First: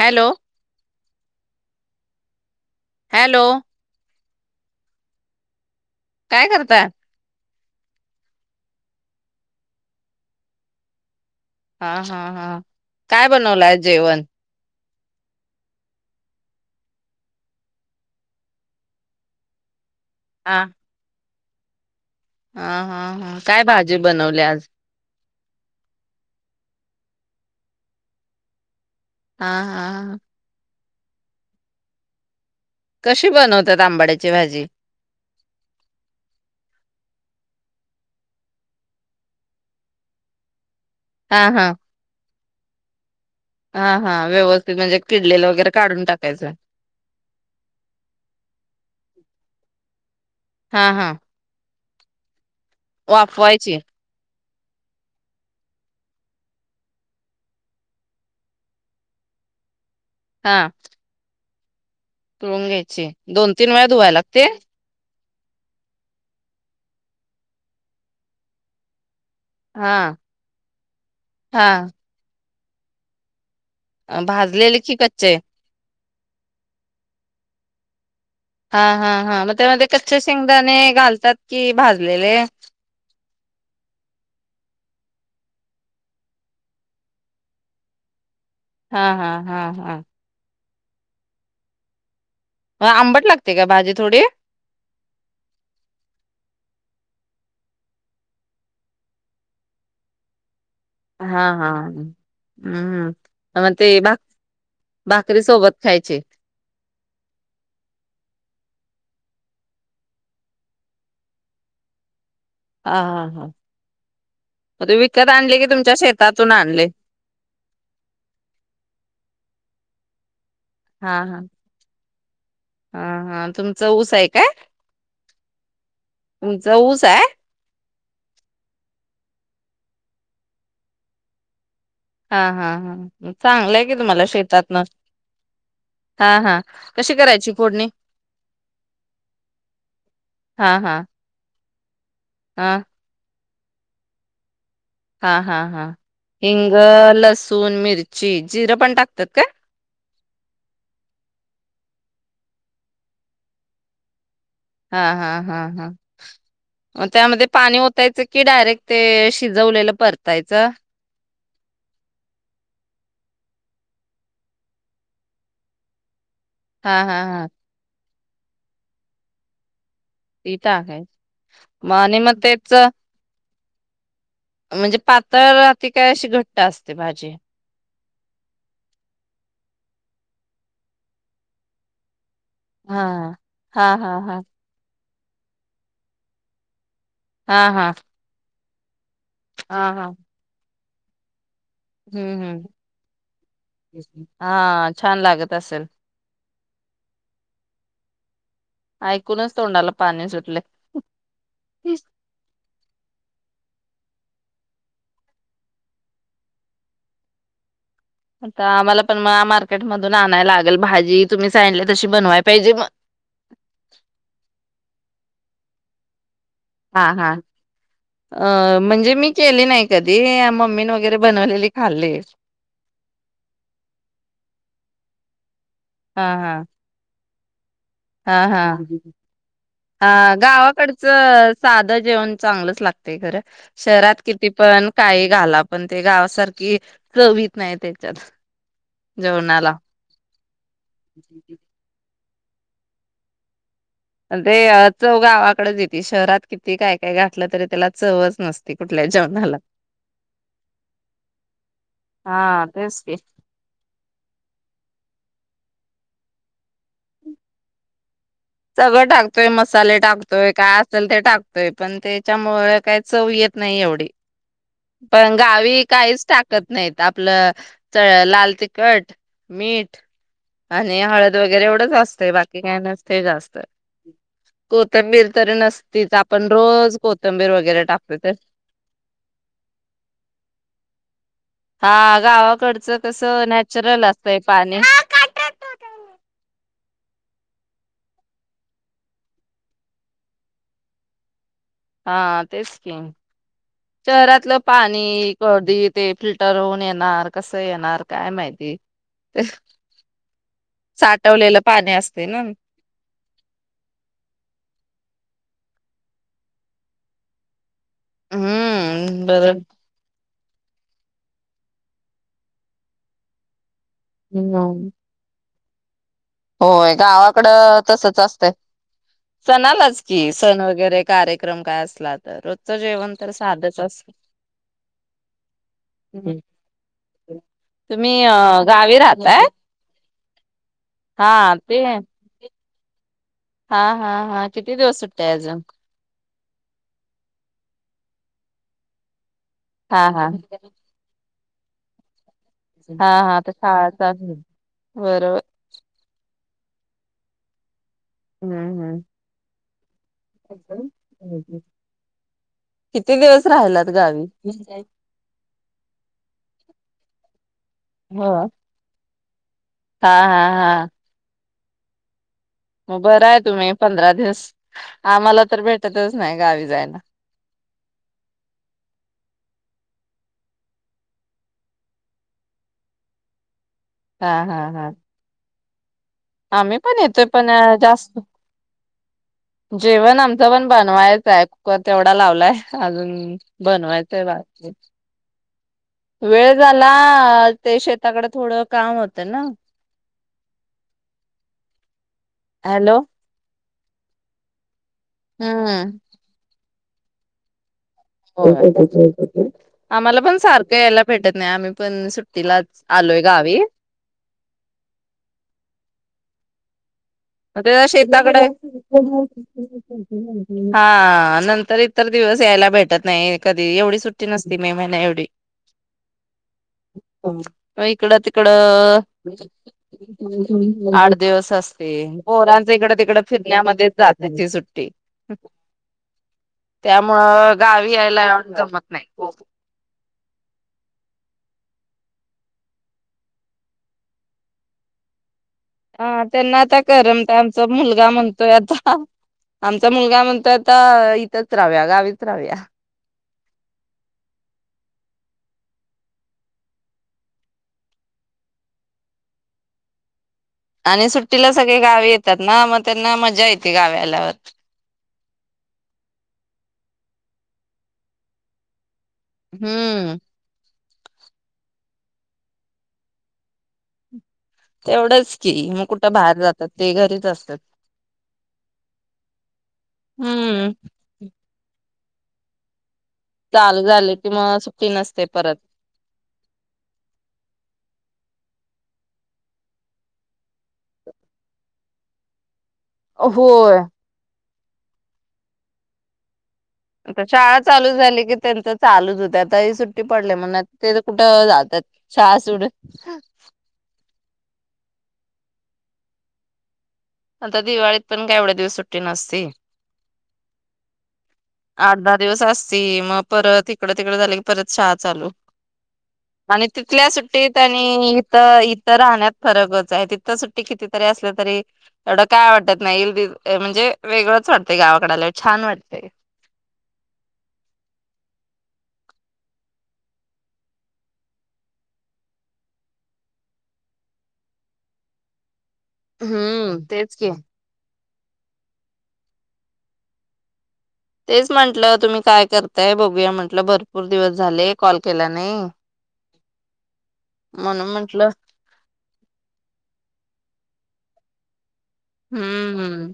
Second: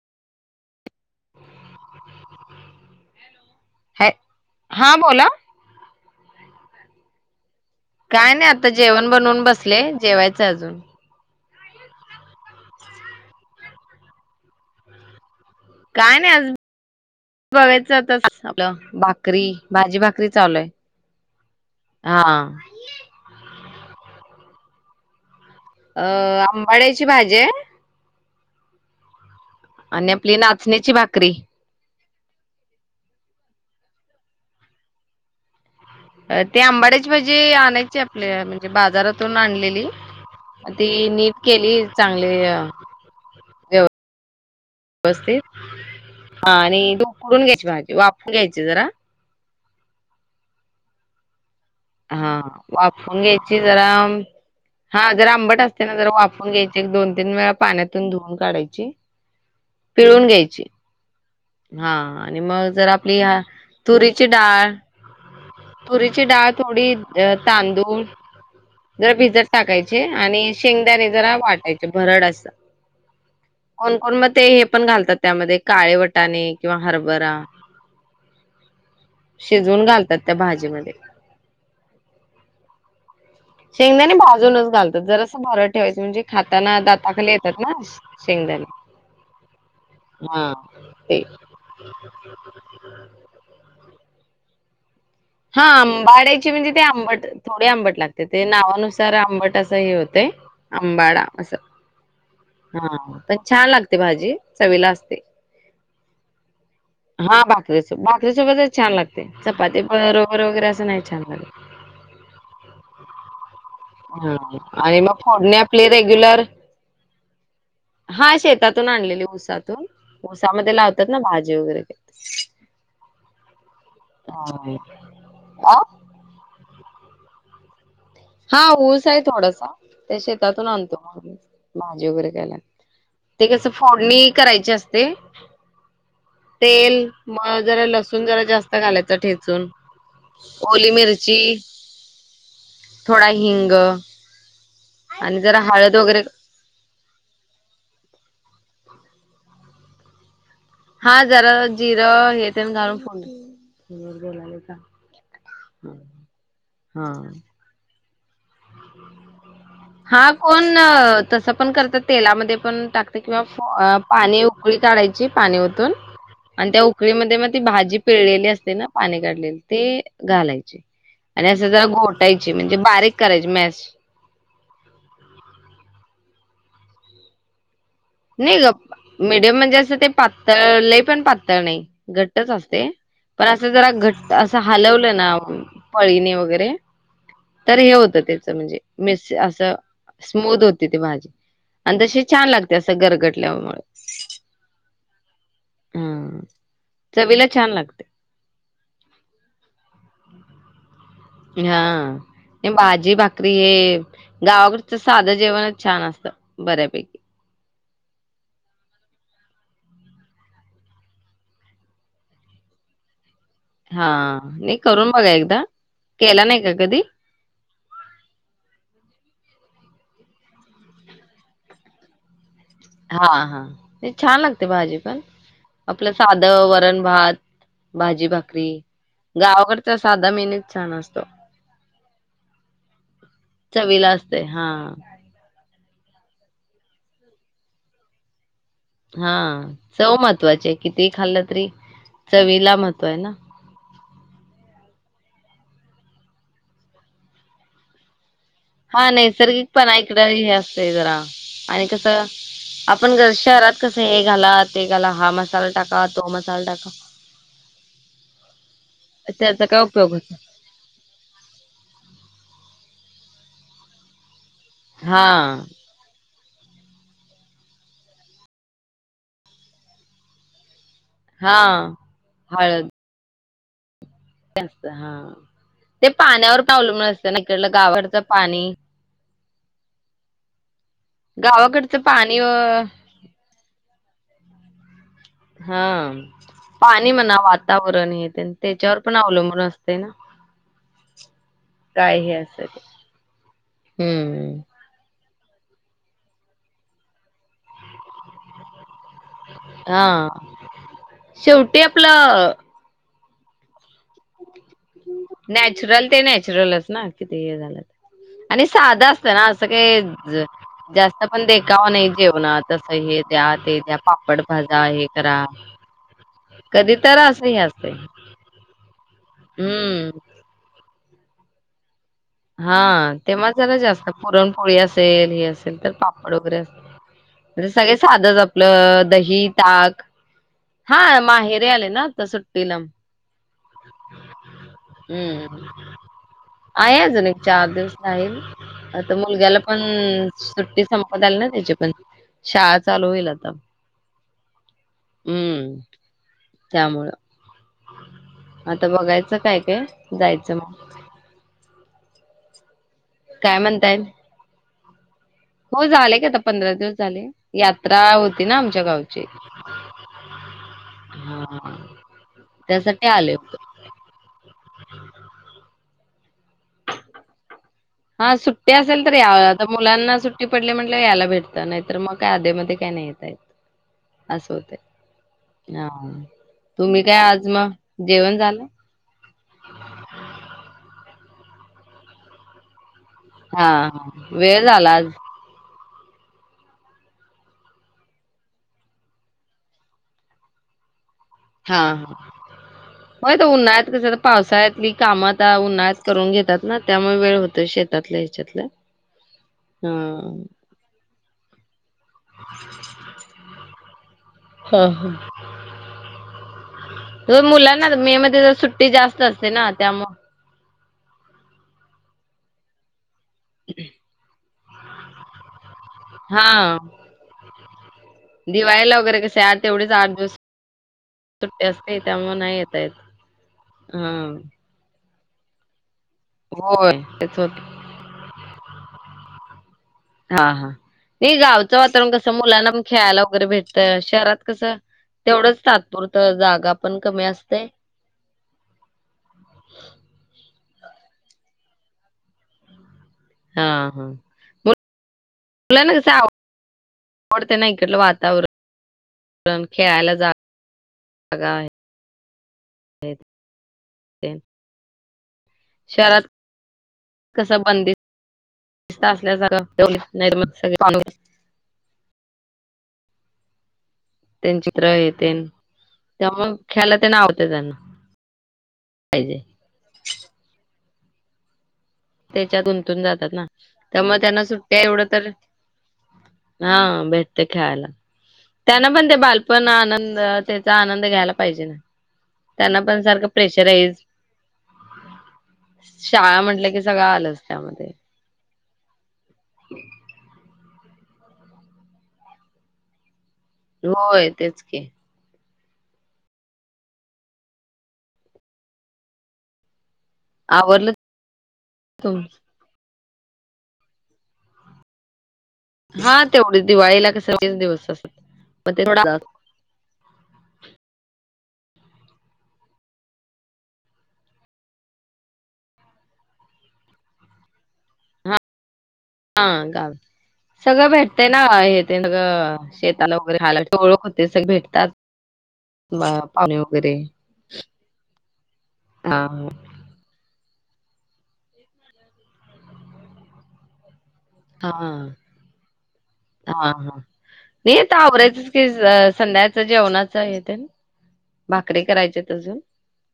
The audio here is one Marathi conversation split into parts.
हॅलो हॅलो हां बोला. काय करताय? काय नाय आता जेवण बनवून बसले जेवायचे अजून. हां हां हां काय बनवलाय आज जेवन? काय नाय अजून बघायचं आता आपलं भाकरी भाजी भाक करी चालुय. ह हा हा काय भाज ते बनवलय आज. अ आंबाड्याची भाजीय हा हा आणि हा आपली नाचणी ची भाकरी कशी बनवतात आंबाड्याची भाजी? अ ते आंबाड्याची भाजी आणायची आपल म्हणजे बाजारातून आणलेली. ती नीट हा केली चांगली अ [inaudible] हां हां व्यवस व्यवस्थित हां आणि ती उकडून घ्यायची भाजी वाफवून घ्यायची जरा. हां हां हां वाफवून घ्यायची जरा हां जरा आंबट असत्याना जरा वाफवून घ्यायची. एक दोन तीन वेळा पाण्यातून धुऊन काढायची. पिळून घ्यायची. हा हा आणि मग पिळून जर घ्यायची आपली ह दोन तीन वेळा धुवायला तुरीची लागते डाळ तुरीची डाळ थोडी तांदूळ जर भिजत हा टाकायचे आणि शेंगदाने जरा हा वाटायचे भरड अस कोणकोण म ते हे भाजलेले पण की घालतात कच्चे त्यामध्ये काळे वट वटाने किंवा हरभरा हा हा हा मग शिजवून त्यामध्ये घालतात कच्छ त्या शेंगदाणे भाजीमध्ये घालतात कि भाजलेले? शेंगदाने भाजूनच घालतात जर असं भोर ठेवायचं म्हणजे खाताना दाताखाली येतात ना. शेंगदाणे हा हा हा हा हे म आंबट लागते का भाजी थोडी? हा आंबाडायची म्हणजे ते आंबट थोडे आंबट लागते ते नावानुसार आंबट असं हे होतं अंबाडा हा अस हा हा हम्म पन छान मग लागते ते भा भाजी चवीला असते. भाकरी सोबत खायचे. हा भाकरीच भाकरी सोबतच छान लागते चपाती बरोबर वगैरे असं नाही छान लागत हा हा हा हा म ते आणि मग विकत फोडणी आणली की आपली तुमच्या रेग्युलर शेतातून आणली? हा शेतातून आणलेली ऊसातून त्यामध्ये लावतात हा ना हा. भाजी वगैरे. [inaudible] हा हा तुमचं ऊस आहे काय? हा. ऊस आहे हा ऊस आहे थोडसा ते शेतातून आणतो मग भाजी वगैरे हा काय हा लागते हा. ते कस चांगलं आहे की फोडणी तुम्हाला करायची शेतातनं असते हा हा तेल कशी करायची म जरा फोडणी लसुण जरा जास्त घालायचं ठेचून हा ओली हा मिरची [inaudible] हा थोडा हिंग हा आणि हा जरा हा हळद वगैरे हिंग, लसूण, मिरची, जिरं पण टाकतात काय हा जरा जिरं हे तेन घालून फोडनी हा हा हा हा मग हा त्यामध्ये पाणी ओतु त्याच की डायरेक्ट ते शिजवलेलं हा परतायचं कोण तसं पण करत तेलामध्ये पण टाकत किंवा पाणी उकळी काढायची पाणी वतून आणि त्या हा हा उकळीमध्ये हा. मग ती भाजी पिळलेले असते ना पाणी काढलेले ते ती घालायची टाकाय आणि असं जरा मग आणि मग घोटायची तेच म्हणजे बारीक करायची म्या [inaudible] म्हणजे पातळ अती काय अशी घट्ट असते भाजी? नाही ग मीडियम म्हणजे असं ते पातळ लय पण पातळ नाही घट घट्टच असते. हा पण अस हा जरा हा घट्ट हा अस हलवल दाबून पळीने वगैरे हा तर हा हे होतं त्याच म्हणजे मेसी अस हा हा स्मूद होत तिथे भाजी आणि तशी हम्म छान लागत हम्म. त्या आसं गरगटल्यामुळे. चल हम्म चवीला छान लागते. ऐकूनच तोंडाला पाणी सुटलय. हा भाजी भाकरी ये गावाकडचं साधं जेवणच छान असतं बऱ्यापैकी आता आम्हाला पण म मार्केट मधून आणायला लागेल भाजी तुम्ही सांगीतले तशी बनवाय पाहिजे म. हा एक करून बघा एकदा. केला नाही का कधी हा हा अ म्हणजे मी केली नाही. कधी मम्मीन वगैरे बनवलेली खाल्ली. हा हा ते छान लागते भाजी पण आपलं हा हा साधं वरण भात. भाजी हा हा भाकरी गावाकडचा साधा हा मेनूच छान असतो गावाकडचं साध जेवण चांगलंच लागतय खरं चवीला शहरात असते किती हा पण काही घाला. पण ते गावासारखी चव इत नाही त्याच्यात. हा जेवणाला. चव महत्वाची आहे कितीही खाल्लं तरी चवीला महत्व आहे ना. ते चव गावाकडेच येते शहरात किती काय काय घातलं तरी त्याला चवच नसते. हा कुठल्या जेवणाला. नैसर्गिक पणा इकड हे असतय जरा आणि कसं हा तेच की आपण जरा शहरात कसं हे घाला, ते घाला हा मसाला टाक का तो मसाला टाका. सगळं टाकतोय त्याचा काय मसाले उपयोग होत टाकतोय काय असेल ते टाकतोय पण त्याच्यामुळे काय चव येत नाही एवढी. पण हां. गावी काहीच टाक कत नाहीत आपलं च लाल तिखट, मीठ आणि हळद वगैरे एवढंच हां, असतेंय बाकी काय हळद नस जास्त आहे. ते असतं कोथंबीर हां. तरी ते नसतीच आपण पाण्यावर पण रोज अवलंबून असतं ना कोथंबीर इकडलं वगैरे टाकतोय गावाकडचं ते पाणी हा गावाकडचं पाणी अ गावाकडचं कस नॅचरल अस कसंय पाणी हा पाणी म्हणा वातावरण येत त्याच्यावर पण अवलंबून असते ना हा काय हे असं तेच ते की शहरातलं हम्म. पाणी कधी ते फिल्टर होऊन येणार कसं येणार काय माहिती? ते हा साठवलेलं शेवटी पाणी असते आपलं ना. अ नॅचरल ते नॅचरलच ना किती हे झालं. आणि साधं हम्म असतंय ना बरं असं काही ज जास्त पण देखावा नाही जेवणात तसं हे द्या ते द्या. पापड भाजा हम्म हे करा. होय कधी तर असं हे गावाकडं असते तसच असतय. सणालाच हम्म की सण वगैर काय कार्यक्रम काय असला तर रोजचं हा जेवण तर तेव्हा जरा साधच जास्त असतं. पुरणपोळी असेल हे असेल तर पापड वगैरे अस म्हणजे सगळे तुम्ही अ साधच गावी आपलं राहताय दही ताक हा माहेरी आले ना आता सुट्टी पिनम हा हा हा किती दिवस सुट्टी आहे हम्म अजून? आहे अजून एक चार दिवस राहील आता म मुलग्याला पण हा हा सुट्टी संपत आली ना. हेचे पण शाळा हा चालू होईल हा आता शाळा चालू होईल व्हय. हम्म त्यामुळं आता बघायचं काय काय जायचं एकम मग ह [inaudible] किती दिवस काय राहिल्यात म्हणताय गावी. हो झाले की आता पंधरा दिवस झाले यात्रा हो होती ना आमच्या गाव ठीक हा हा हा रिकामा ऑडिओ बरं आहे तुम्ही पंधरा दिवस आम्हाला तर भेट [unintelligible] रिकामा ऑडिओ हा सुट्टी असेल तर या जम मुलांना सुट्टी पडली म्हटलं यायला भेटत नाहीतर मग काय आधी मध्ये काही नाही येता येत. हा असं हा हा होतंय [unintelligible] आम्ही पण तुम्ही काय येतोय आज पण मग अ जास्त जेवण झालं जेवण आमचं पण बनवायच हाय. कुकर तेवढा लावलाय अजून हा बनवायचंय हा वेळ बाकी झाला आज वेळ झाला ते शेताकड थोडं काम होतं ना हा हॅलो हा [unintelligible] उन्हात ते जरा पावसाळ्यात पली कामं आता हम्म. उन्हाळ्यात करून घेतात. ना त्यामुळ वेळ होतोय शेत [unintelligible] आम्हाला पण हां. सारखं यायला भेटत नाही आम्ही पण सुट्टीलाच आलोय गावी हा मग ते शेताकडे असते ना त्यामुळे [unintelligible] हा नंतर इतर दिवस यायला भेटत नाही कधी एवढी सुट्टी नस ती मे महिन्या एवढी हा मग इकडं तिकडं तेवढीच दिवस आठ दिवस सुट्टी असते. त्यामुळे नाही पोरांचं येता येत. इकडं तिकडं फिरण्यामध्येच जाती हां. ती सुट्टी रिकामा ऑडिओ [inaudible] होय तेच होत. त्यामुळं गावी यायला जमत नाही. त्या मुलांना पण खेळायला वगैरे भेटत शहरात कसं तेवढंच हा तात्पुरतं त्यांना जागा आता पण कमी करमतय असते. आमचा मुलगा म्हणतोय आता आमचा मुलगा म्हणतोय आ आता इथंच राहूया गावीत राहूया. हा हा मुल मुलांना कसं आव आवडत ना ईकडल वातावरण वण खेळायला जा आणि जागा सुट्टीला आहे सगळे गावी येत ना म तेंना मज्जा येती गावी ते आल्यावर शहरात कस बंदी... दिस्त असल्या स ठेव हम्म. नाही मग सगळे [inaudible] [unintelligible] [inaudible] त्यांचे चित्र हे तेवढंच तेन की मग कुठं बाहेर त्यामुळे जातात ते खेळायला घरीच आवडतं असतात त्यांना पाहिजे हम्म.. ह त्याच्यातुन तून जातात ना झाले त्यामुळे की त्यांना मग सुट्ट्या सुट्टी एवढं नसते तर परत हा भेटते खेळायला त्यांना पण ते बालपण आनंद त्याचा आनंद घ्यायला पाहिजे ना त्यांना पण सारखं होय. प्रेशराईज शाळा म्हटलं की सगळं आता आलंच शाळा त्यामध्ये चालू झाली की त्यांचच.. चालूच होतं त्याताही सुट्टी पडले म्हणत.. ते त कुठं जातात शाळा सोडुन होय तेच की आता दिवाळीत पण काय एवढ्या दिवस सुट्टी नसती.... आवरलं आठ दहा तुम दिवस असती. म परत इकडं तिकडं झालं की परत शाळा चालू हा तेवढीच आणि तिथल्या दिवाळीला कसं सुट्टीत तेच दिवस आणि असतात इथं - मग ते इथं थोडा राहण्यात फरकच आहे तिथ सुट्टी कितीतरी असल्यात.. तर ए एवढं काय वाटत नाही येईलदीज ए म्हणजे वेगळंच वाटतेय गावाकड आल्या छान वाटतेय हा गावी सगळं भेटतंय ना हे ते सगळं शेताला वगैरे [inaudible] ओळख होते सग भेटतात बाया पाणी हम्म वगैरे तेच की. हा तेच म्हंटलं तुम्ही काय करताय बघूया म्हटलं बरं.... हा हा हा हा नही म्हणून आत्ता म्हंटलं आवरायचंच की ज अ संध्या च जेवणाच येतन बा हम्म -हम्म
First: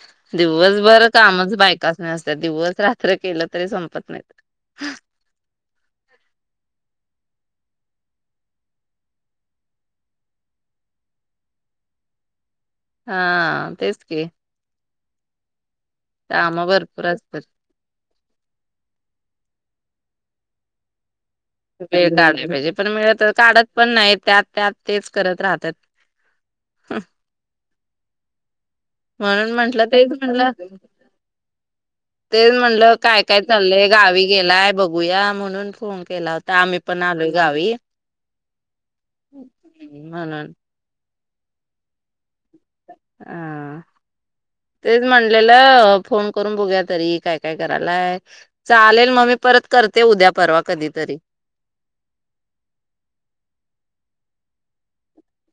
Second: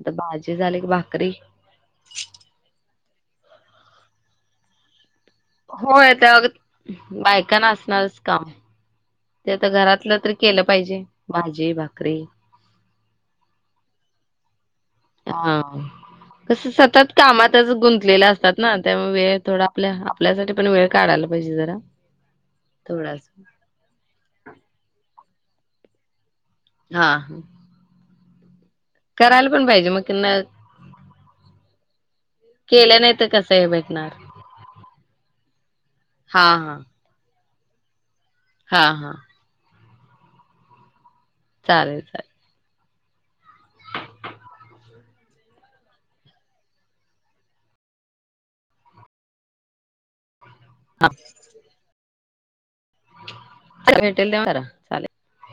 आता भाजी झाली की दिवसभरं भाकरी कामच बायकास्नी असत्यात दिवस रात्र केलं तरी संपत नाहीत... हा होय ते अग [inaudible] बायकांना असणारच काम ते तर घरातलं तरी केलं पाहिजे भाजी भाकरी.. हा तेच की.. हा [inaudible] काम कसं भरपूर सतत असतात. कामातच गुंतलेला असतात ना त्यामुळ वेळ थोडा आपल्या आपल्यासाठी पण वेळ काढायला..... पाहिजे जरा वेळ काढायला पाहिजे पण वेळ तर थोडासा काढत पण नाहीत त्यात त्यात तेच करत राहतात. हा करायला म्हणून पण म्हंटलं पाहिजे तेच मग न म्हणलं तेच म्हणलं केलं नाही काय तर काय कसं हे चाललंय भेटणार गावी गेलाय बघू. [unintelligible] म्हणून फोन केला हा होता हा आम्ही पण आलोय. गावी हा हा म्हणून चालेल चालेल हा तेच म्हणलेलं फोन करून बघुया तरी काय काय करायलाय, चालेल मग मी परत करते उद्या परवा कधी तरी भेटेल तेव्हा करा चालेल.